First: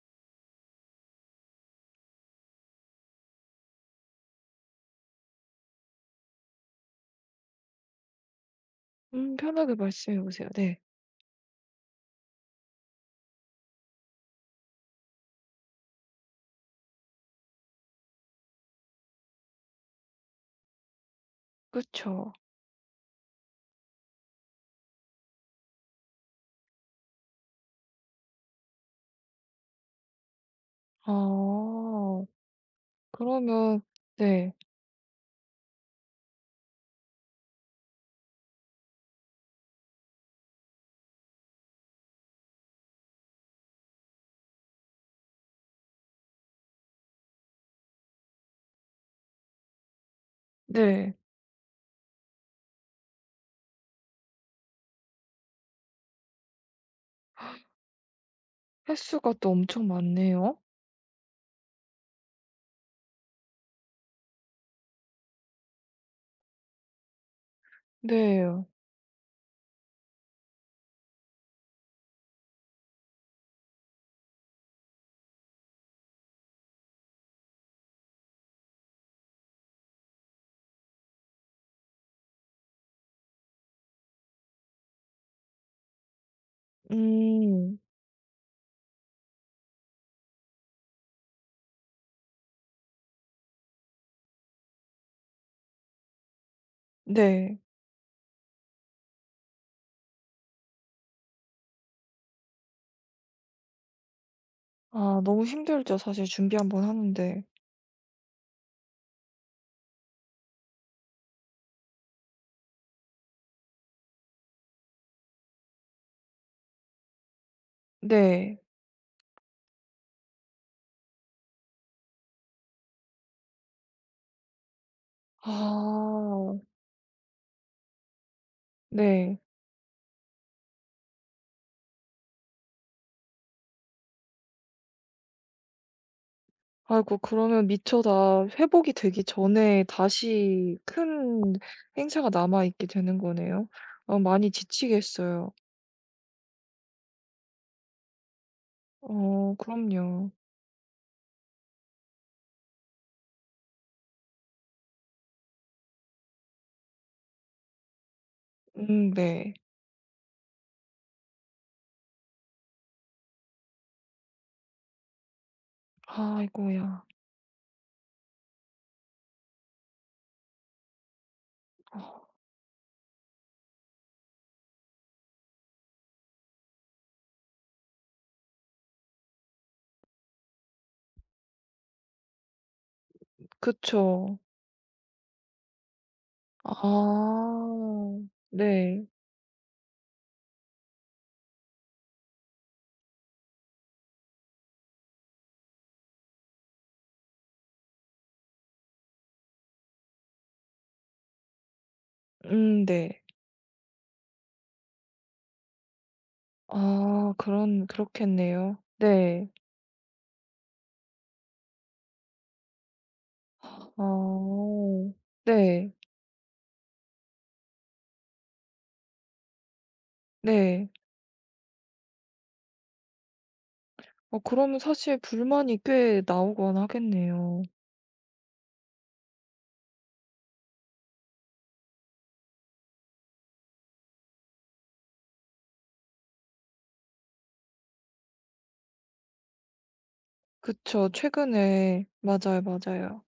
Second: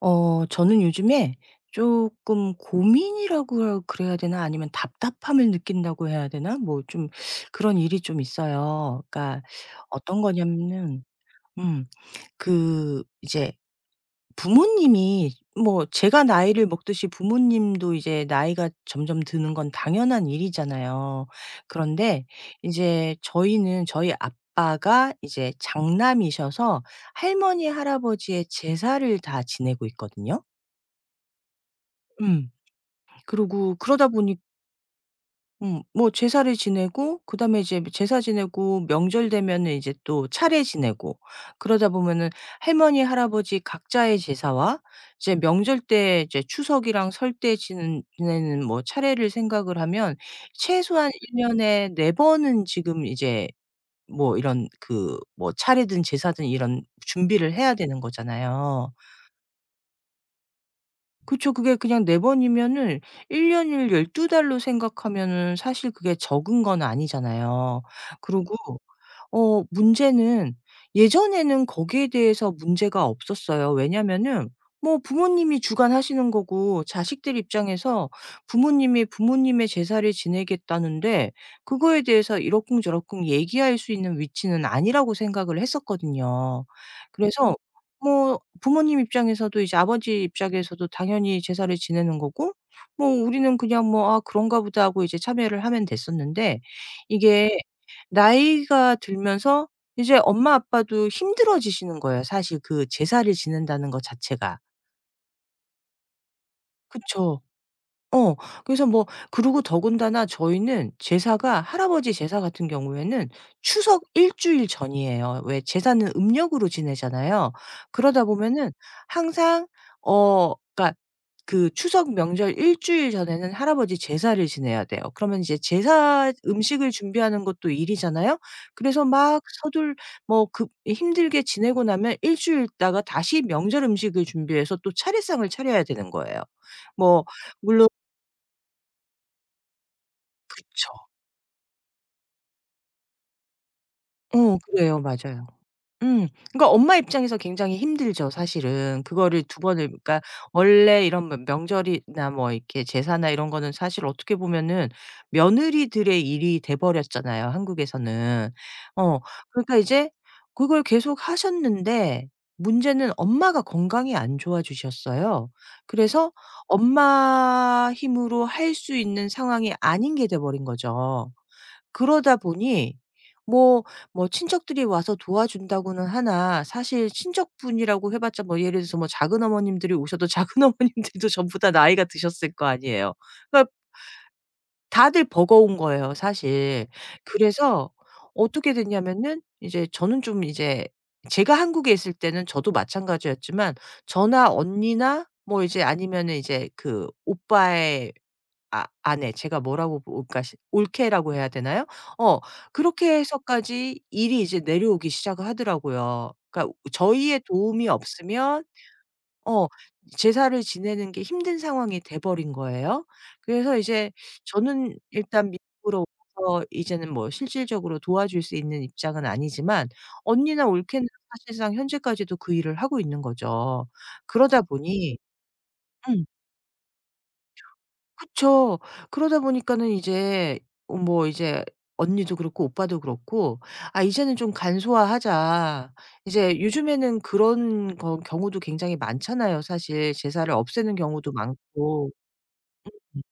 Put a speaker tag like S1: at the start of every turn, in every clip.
S1: 저는 요즘에 조금 고민이라고 그래야 되나 아니면 답답함을 느낀다고 해야 되나? 뭐 좀 그런 일이 좀 있어요. 그러니까
S2: 편하게 말씀해
S1: 어떤
S2: 보세요. 네.
S1: 거냐면은 음 그 이제 부모님이 뭐 제가 나이를 먹듯이 부모님도 이제 나이가 점점 드는 건 당연한 일이잖아요. 그런데
S2: 그쵸.
S1: 이제 저희는 저희 아빠가 이제 장남이셔서 할머니, 할아버지의 제사를 다 지내고 있거든요.
S2: 아.
S1: 음. 그러고
S2: 그러면
S1: 그러다 보니
S2: 네.
S1: 뭐 제사를 지내고 그다음에 이제 제사 지내고 명절 되면은 이제 또 차례 지내고 그러다 보면은 할머니, 할아버지 각자의 제사와 이제 명절 때 이제 추석이랑 설 때 지는 지내는 뭐 차례를 생각을 하면 최소한
S2: 네.
S1: 1년 년에 4번 번은 지금 이제 뭐 이런 그 뭐 차례든 제사든 이런 준비를 해야 되는 거잖아요.
S2: 횟수가 또 엄청 많네요.
S1: 그쵸. 그게 그냥 4번 번이면은 1년 년을 12달 달로 생각하면은 사실 그게 적은 건 아니잖아요. 그리고
S2: 네.
S1: 문제는 예전에는 거기에 대해서 문제가 없었어요. 왜냐면은 뭐 부모님이 주관하시는 거고 자식들 입장에서 부모님이 부모님의 제사를 지내겠다는데 그거에 대해서 이러쿵저러쿵 얘기할 수 있는 위치는 아니라고 생각을 했었거든요. 음. 그래서
S2: 음.
S1: 뭐 부모님 입장에서도 이제 아버지 입장에서도 당연히 제사를 지내는 거고 뭐 우리는 그냥 뭐 '아 그런가 보다.' 하고 이제 참여를 하면 됐었는데 이게
S2: 네.
S1: 나이가 들면서 이제 엄마 아빠도 힘들어지시는 거예요 사실 그 제사를 지낸다는 것 자체가.
S2: 아 너무 힘들죠 사실 준비 한번
S1: 그쵸.
S2: 하는데.
S1: 어. 그래서 뭐 그러고 더군다나 저희는 제사가 할아버지 제사 같은 경우에는 추석 일 주일 전이에요. 왜 제사는 음력으로 지내잖아요. 그러다
S2: 네.
S1: 보면은 항상 그러니까 그 추석 명절 일 주일 전에는 할아버지 제사를 지내야 돼요. 그러면 이제 제사
S2: 아.
S1: 음식을 준비하는 것도 일이잖아요. 그래서
S2: 네.
S1: 막 서둘 뭐 그 힘들게 지내고 나면 일 주일 있다가 다시 명절 음식을 준비해서 또 차례상을 차려야 되는 거예요.
S2: 아이고
S1: 뭐
S2: 그러면
S1: 물론
S2: 미처 다 회복이 되기 전에 다시
S1: 그쵸.
S2: 큰 행사가 남아 있게 되는 거네요. 어 많이
S1: 어 그래요. 맞아요.
S2: 지치겠어요.
S1: 음. 그러니까 엄마 입장에서 굉장히 힘들죠 사실은. 그거를
S2: 어
S1: 두 번을 그러니까
S2: 그럼요.
S1: 원래 이런 뭐 명절이나 뭐 이렇게 제사나 이런 거는 사실 어떻게 보면은 며느리들의 일이 돼 버렸잖아요 한국에서는. 어
S2: 네.
S1: 그러니까 이제 그걸 계속 하셨는데 문제는 엄마가 건강이 안 좋아지셨어요. 그래서
S2: 아이고야.
S1: 엄마 힘으로 할 수 있는 상황이 아닌 게 돼 버린 거죠. 그러다 보니 뭐 뭐 친척들이 와서 도와준다고는 하나 사실 친척분이라고 해 봤자 뭐 예를 들어서 뭐 작은 어머님들이 오셔도 작은 어머님들도 전부 다 나이가 드셨을 거 아니에요. 그러니까
S2: 그쵸.
S1: 다들 버거운 거예요 사실. 그래서
S2: 아.
S1: 어떻게
S2: 네.
S1: 됐냐면은 이제 저는 좀 이제 제가 한국에 있을 때는 저도 마찬가지였지만 저나 언니나 뭐 이제 아니면은 이제 그 오빠의 아내 제가 뭐라고 볼까 시 올케라고 해야 되나요? 어 그렇게
S2: 네.
S1: 해서까지 일이 이제 내려오기 시작을 하더라고요. 그러니까
S2: 아
S1: 저희의
S2: 그런
S1: 도움이 없으면
S2: 그렇겠네요. 네.
S1: 어 제사를 지내는 게 힘든 상황이 돼 버린 거예요. 그래서 이제
S2: 아
S1: 저는 일단
S2: 네.
S1: 미국으로 와서 이제는 뭐 실질적으로 도와줄 수 있는 입장은 아니지만 언니나
S2: 네.
S1: 올케는 사실상 현재까지도 그 일을 하고 있는 거죠.
S2: 어
S1: 그러다
S2: 그러면 사실
S1: 보니
S2: 불만이 꽤
S1: 음.
S2: 나오곤 하겠네요.
S1: 그쵸. 그러다 보니까는 이제 뭐 이제 언니도 그렇고 오빠도 그렇고 '아 이제는 좀 간소화하자.' 이제 요즘에는 그런 거 경우도 굉장히 많잖아요 사실. 제사를 없애는
S2: 그쵸.
S1: 경우도
S2: 최근에
S1: 많고.
S2: 맞아요, 맞아요.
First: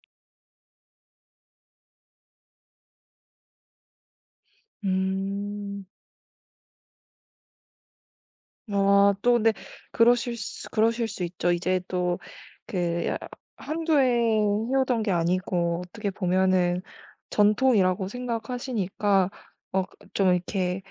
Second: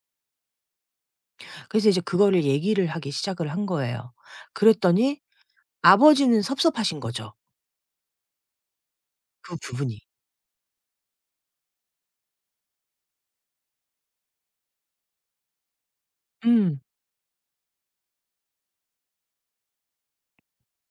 S1: 그래서 이제 그거를 얘기를 하기 시작을 한 거예요. 그랬더니
S2: 음.
S1: 아버지는 섭섭하신 거죠,
S2: 아 또 근데
S1: 그 부분이.
S2: 그러실 수 그러실 수 있죠. 이제 또 그 한두 해 해오던 게 아니고 어떻게
S1: 음.
S2: 보면은 전통이라고 생각하시니까 어 좀 이렇게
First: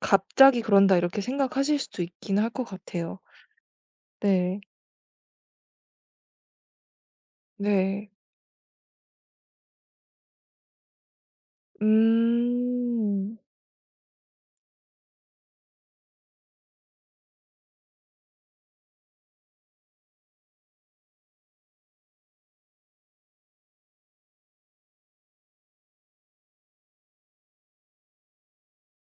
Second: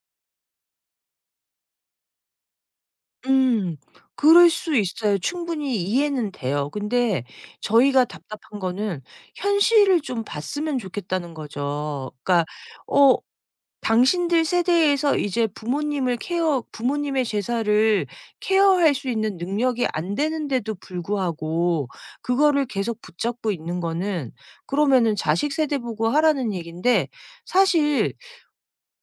S2: '갑자기 그런다.' 이렇게 생각하실 수도 있긴 할 것 같아요.
S1: 음. 그럴
S2: 네.
S1: 수 있어요. 충분히 이해는 돼요. 근데 저희가
S2: 네.
S1: 답답한 거는 현실을 좀 봤으면 좋겠다는 거죠. 그러니까 어
S2: 음.
S1: 당신들 세대에서 이제 부모님을 케어 부모님의 제사를 케어할 수 있는 능력이 안 되는데도 불구하고 그거를 계속 붙잡고 있는 거는 그러면은 자식 세대 보고 하라는 얘긴데 사실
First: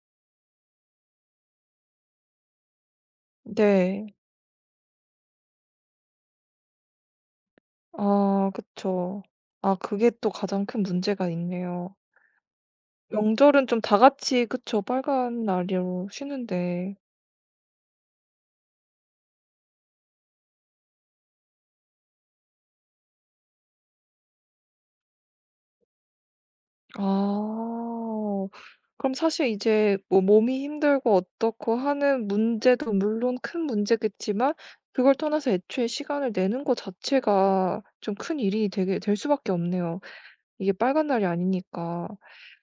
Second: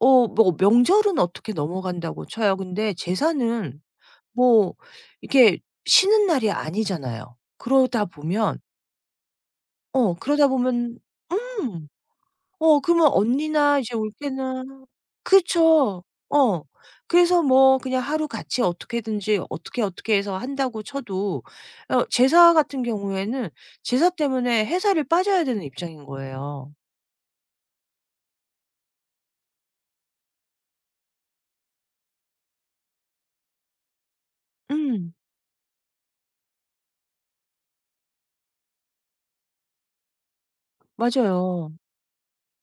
S1: 뭐 명절은 어떻게 넘어간다고 쳐요. 근데 제사는
S2: 네.
S1: 뭐 이게 쉬는 날이 아니잖아요. 그러다
S2: 아
S1: 보면
S2: 그쵸. 아 그게
S1: 어
S2: 또
S1: 그러다
S2: 가장 큰
S1: 보면
S2: 문제가
S1: 음.
S2: 있네요.
S1: 그러면
S2: 명절은
S1: 언니나
S2: 좀
S1: 이제
S2: 다
S1: 올
S2: 같이 그쵸.
S1: 때는
S2: 빨간
S1: 그쵸.
S2: 날로 이
S1: 어.
S2: 쉬는데.
S1: 그래서 뭐 그냥 하루 같이 어떻게든지 어떻게 해서 한다고 쳐도 제사 같은 경우에는 제사 때문에 회사를 빠져야 되는 입장인 거예요.
S2: 아. 그럼 사실 이제 뭐 몸이 힘들고 어떻고 하는 문제도 물론 큰 문제겠지만
S1: 음.
S2: 그걸 떠나서 애초에 시간을 내는 것 자체가 좀 큰 일이 되게 될 수밖에 없네요. 이게 빨간 날이
S1: 맞아요.
S2: 아니니까.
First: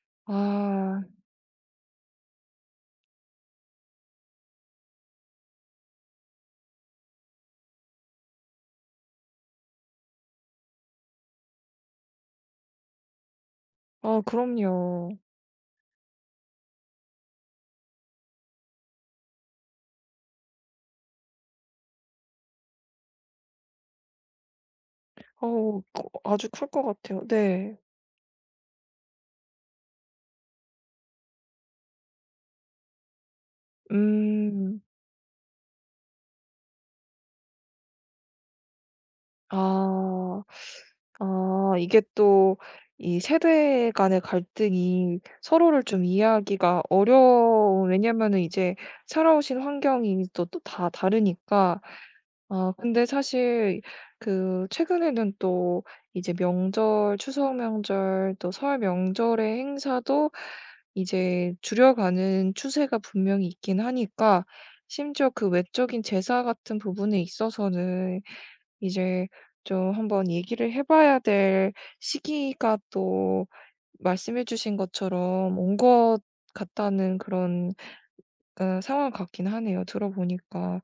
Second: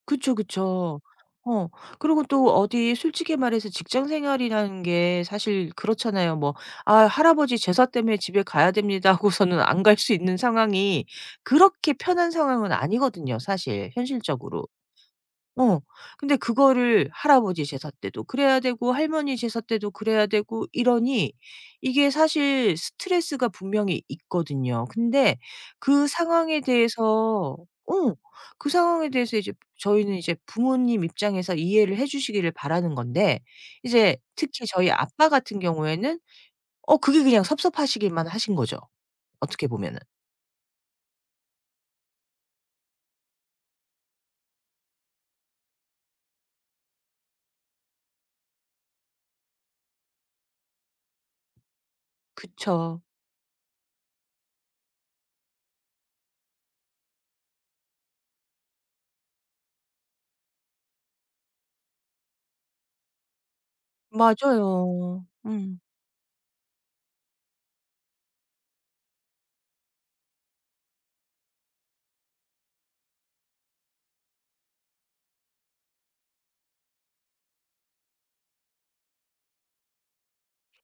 S1: 그쵸,
S2: 아.
S1: 그쵸. 어 그리고 또 어디 솔직히 말해서 직장 생활이라는 게 사실 그렇잖아요. 뭐 "아 할아버지 제사 때문에 집에 가야 됩니다." 하고서는 안 갈 수 있는 상황이 그렇게 편한 상황은 아니거든요 사실
S2: 아
S1: 현실적으로.
S2: 그럼요.
S1: 어. 근데 그거를 할아버지 제사 때도 그래야 되고 할머니 제사 때도 그래야 되고 이러니 이게 사실 스트레스가 분명히 있거든요. 근데
S2: 어
S1: 그
S2: 아주
S1: 상황에
S2: 클 것 같아요.
S1: 대해서
S2: 네.
S1: 어 그 상황에 대해서 이제 저희는 이제 부모님 입장에서 이해를 해 주시기를 바라는 건데 이제 특히
S2: 음.
S1: 저희 아빠 같은 경우에는 그게 그냥 섭섭하시기만 하신 거죠, 어떻게 보면은.
S2: 아. 아 이게 또 이 세대 간의 갈등이 서로를 좀 이해하기가 어려운 왜냐면은 이제 살아오신 환경이 또 또 다 다르니까. 아
S1: 그쵸.
S2: 근데 사실 그 최근에는 또 이제 명절, 추석 명절 또 설 명절의 행사도 이제 줄여가는 추세가 분명히 있긴 하니까
S1: 맞아요.
S2: 심지어 그
S1: 음.
S2: 외적인 제사 같은 부분에 있어서는 이제 좀 한번 얘기를 해 봐야 될 시기가 또 말씀해 주신 것처럼 온 것 같다는 그런 어 상황 같긴 하네요 들어 보니까.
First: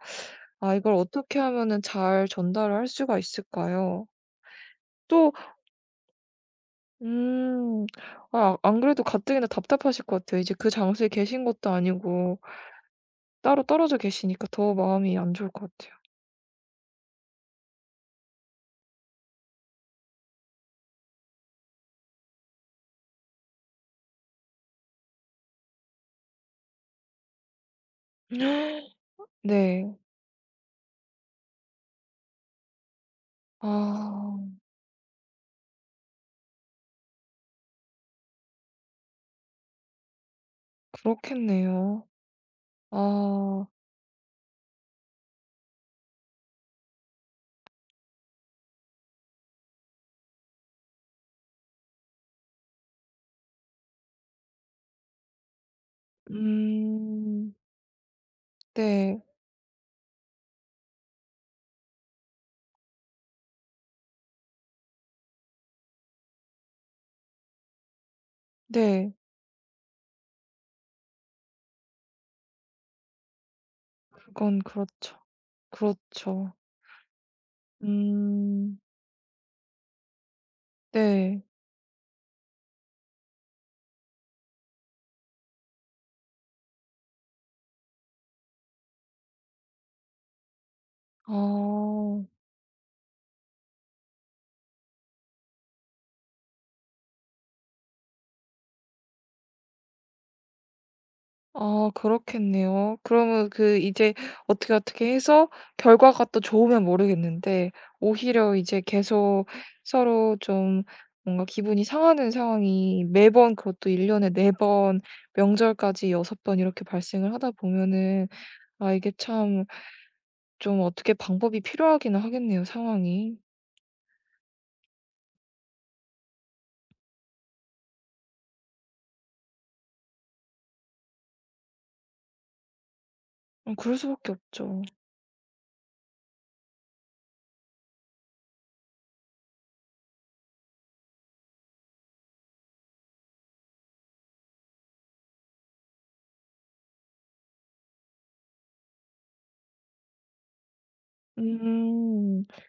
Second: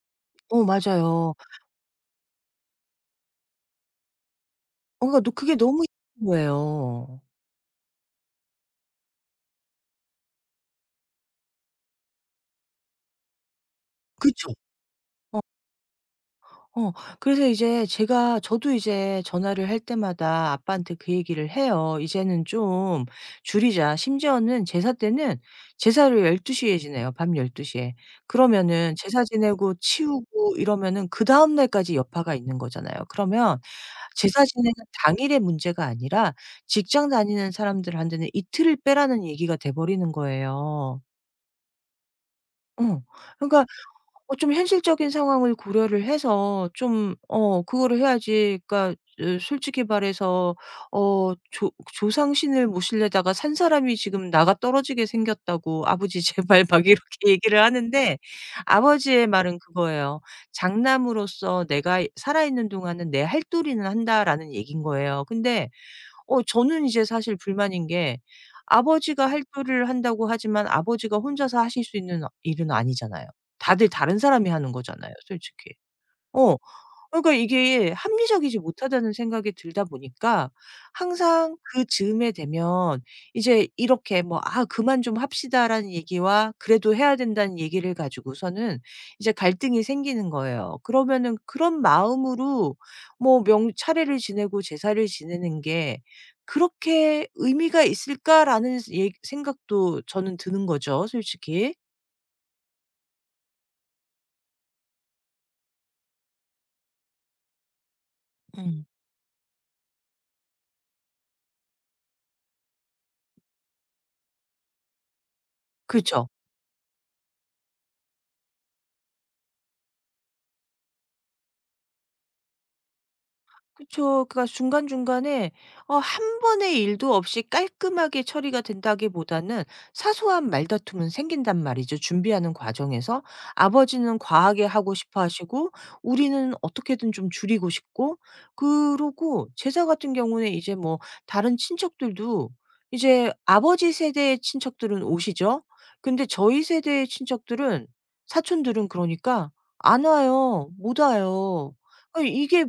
S2: 아 이걸
S1: 맞아요.
S2: 어떻게 하면은 잘 전달을 할 수가 있을까요?
S1: 그러니까 너
S2: 또
S1: 그게 너무 힘든 거예요.
S2: 음 아 안 그래도 가뜩이나 답답하실 것 같아요. 이제 그 장소에 계신 것도 아니고 따로 떨어져 계시니까
S1: 그쵸.
S2: 더 마음이 안
S1: 어.
S2: 좋을 것 같아요.
S1: 어. 그래서 이제 제가 저도 이제 전화를 할 때마다 아빠한테 그 얘기를 해요. "이제는 좀 줄이자." 심지어는 제사 때는 제사를 12시에 지내요, 밤 12시에. 그러면은 제사 지내고
S2: 네.
S1: 치우고 이러면은 그다음 날까지 여파가 있는 거잖아요. 그러면 제사
S2: 아
S1: 지내는 당일의 문제가 아니라 직장 다니는 사람들한테는 이틀을 빼라는 얘기가 돼 버리는 거예요.
S2: 그렇겠네요.
S1: 어. 그러니까
S2: 아.
S1: 좀 현실적인 상황을 고려를 해서 좀 그거를 해야지 그러니까 으 솔직히 말해서 어 조 조상신을 모시려다가 산 사람이 지금 나가 떨어지게 생겼다고 "아버지 제발." 막 이렇게
S2: 음.
S1: 얘기를 하는데
S2: 네.
S1: 아버지의 말은 그거예요. "장남으로서 내가 살아있는 동안은 내 할도리는 한다."라는 얘기인 거예요. 근데 저는 이제 사실 불만인 게
S2: 네.
S1: 아버지가 할도를 한다고 하지만 아버지가 혼자서 하실 수 있는 일은 아니잖아요. 다들 다른 사람이
S2: 그건
S1: 하는 거잖아요
S2: 그렇죠.
S1: 솔직히.
S2: 그렇죠.
S1: 어. 그러니까 이게 합리적이지
S2: 음.
S1: 못하다는 생각이 들다 보니까
S2: 네.
S1: 항상 그 즈음에 되면 이제 이렇게 뭐 '아 그만 좀 합시다.'라는 얘기와 그래도 해야 된다는 얘기를 가지고서는 이제 갈등이 생기는 거예요. 그러면은 그런
S2: 아.
S1: 마음으로 뭐 명 차례를 지내고 제사를 지내는 게 '그렇게 의미가 있을까?'라는 스 얘 생각도 저는 드는 거죠 솔직히.
S2: 아 그렇겠네요. 그러면 그 이제 어떻게, 어떻게 해서 결과가 또 좋으면 모르겠는데 오히려 이제
S1: 음.
S2: 계속 서로 좀 뭔가 기분이 상하는 상황이 매번 그것도 1년 년에 4번
S1: 그
S2: 명절까지
S1: 죠
S2: 6번 이렇게 발생을 하다 보면은 아 이게 참 좀 어떻게 방법이 필요하기는 하겠네요, 상황이.
S1: 그쵸. 그니까 중간중간에 한 번의 일도 없이 깔끔하게 처리가 된다기보다는 사소한 말다툼은 생긴단 말이죠, 준비하는 과정에서.
S2: 그럴
S1: 아버지는
S2: 수밖에
S1: 과하게
S2: 없죠.
S1: 하고 싶어 하시고 우리는 어떻게든 좀 줄이고 싶고 그러고 제사 같은 경우는 이제 뭐 다른 친척들도 이제 아버지 세대의 친척들은 오시죠. 근데 저희 세대의 친척들은 사촌들은 그러니까 안 와요. 못 와요. 아
S2: 음.
S1: 이게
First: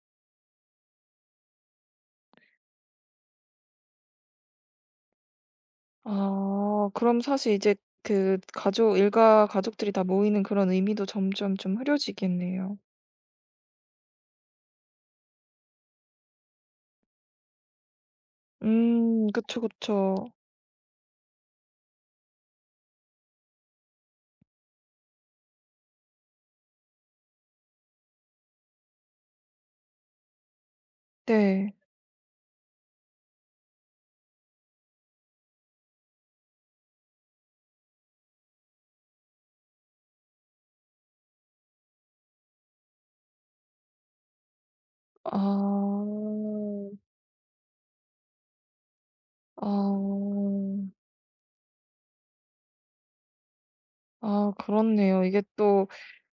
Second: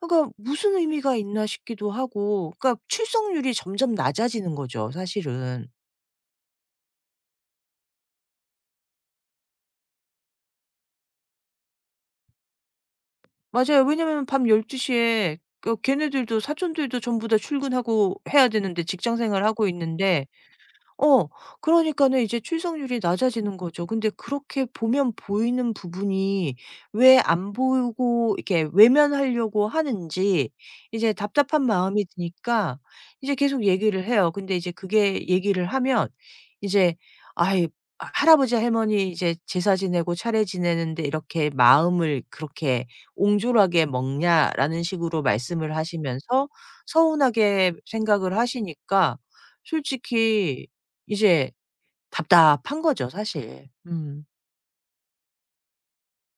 S1: 그러니까 무슨 의미가 있나 싶기도 하고 그러니까 출석률이 점점 낮아지는 거죠 사실은.
S2: 아 그럼 사실 이제 그 가족 일가 가족들이 다 모이는 그런 의미도 점점 좀 흐려지겠네요.
S1: 맞아요. 왜냐면 밤 12시에 그 걔네들도 사촌들도 전부 다 출근하고 해야 되는데 직장
S2: 그쵸,
S1: 생활하고
S2: 그쵸.
S1: 있는데 어. 그러니까는 이제 출석률이 낮아지는 거죠. 근데 그렇게 보면 보이는 부분이 왜 안 보이고 이렇게 외면하려고 하는지 이제 답답한
S2: 네.
S1: 마음이 드니까 이제 계속 얘기를 해요. 근데 이제 그게 얘기를 하면 이제 아이 할아버지 할머니 이제 제사 지내고 차례 지내는데 "이렇게 마음을 그렇게 옹졸하게 먹냐?"라는 식으로 말씀을
S2: 아.
S1: 하시면서 서운하게 생각을 하시니까
S2: 아.
S1: 솔직히 이제 답답한 거죠 사실. 음.
S2: 아 그렇네요. 이게 또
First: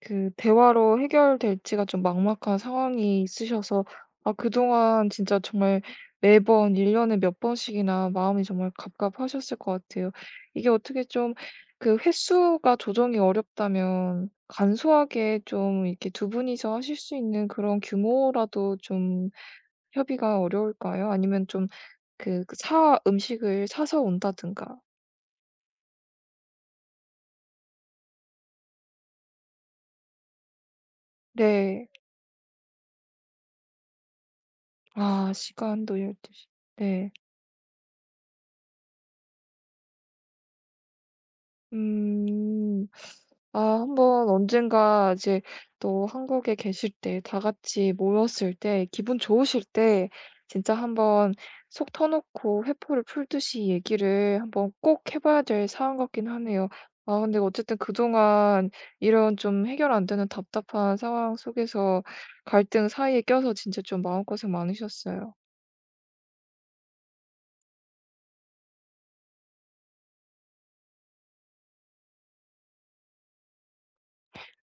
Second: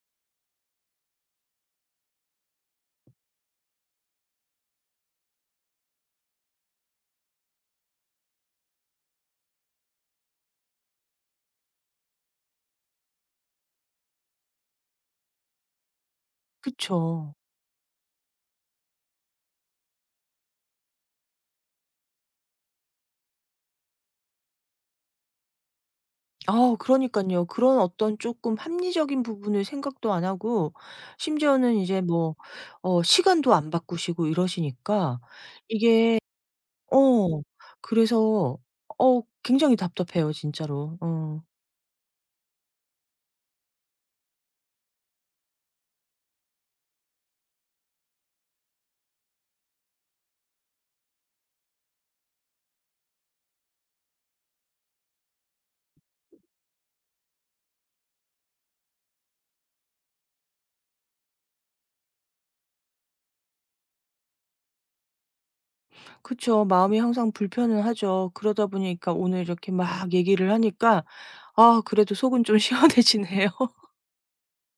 S2: 그 대화로 해결될지가 좀 막막한 상황이 있으셔서 아 그동안 진짜 정말 매번 1년 년에 몇 번씩이나 마음이 정말 갑갑하셨을 것 같아요. 이게 어떻게 좀 그 횟수가 조정이 어렵다면 간소하게 좀 이렇게 두 분이서 하실 수
S1: 그쵸.
S2: 있는 그런 규모라도 좀 협의가 어려울까요? 아니면 좀 그 그 사 음식을 사서 온다든가.
S1: 아 그러니깐요. 그런 어떤 쪼끔 합리적인 부분을 생각도 안 하고 심지어는
S2: 네.
S1: 이제 뭐 시간도 안 바꾸시고 이러시니까
S2: 아 시간도
S1: 이게
S2: 12시 시. 네.
S1: 어 그래서 굉장히 답답해요 진짜로. 어.
S2: 음. 아 한번 언젠가 이제 또 한국에 계실 때 다 같이 모였을 때 기분 좋으실 때 진짜 한번 속 터 놓고 회포를 풀듯이 얘기를 한번 꼭 해 봐야 될 사안 같긴 하네요. 아 근데 어쨌든 그동안 이런 좀 해결 안 되는 답답한 상황 속에서 갈등 사이에 껴서 진짜 좀 마음고생 많으셨어요.
S1: 그쵸. 마음이 항상 불편은 하죠. 그러다 보니까 오늘 이렇게 막 얘기를 하니까 아 그래도 속은 좀 시원해지네요.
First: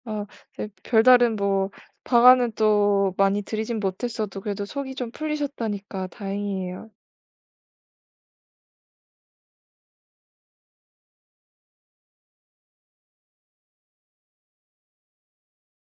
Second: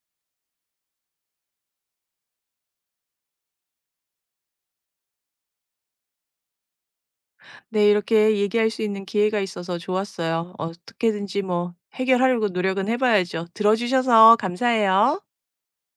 S2: 아 네 별다른 뭐 방안은 또 많이 드리진 못했어도 그래도 속이 좀 풀리셨다니까 다행이에요.
S1: 네, 이렇게 얘기할 수 있는 기회가 있어서 좋았어요. 어떻게든지 뭐 해결하려고 노력은 해 봐야죠. 들어 주셔서 감사해요.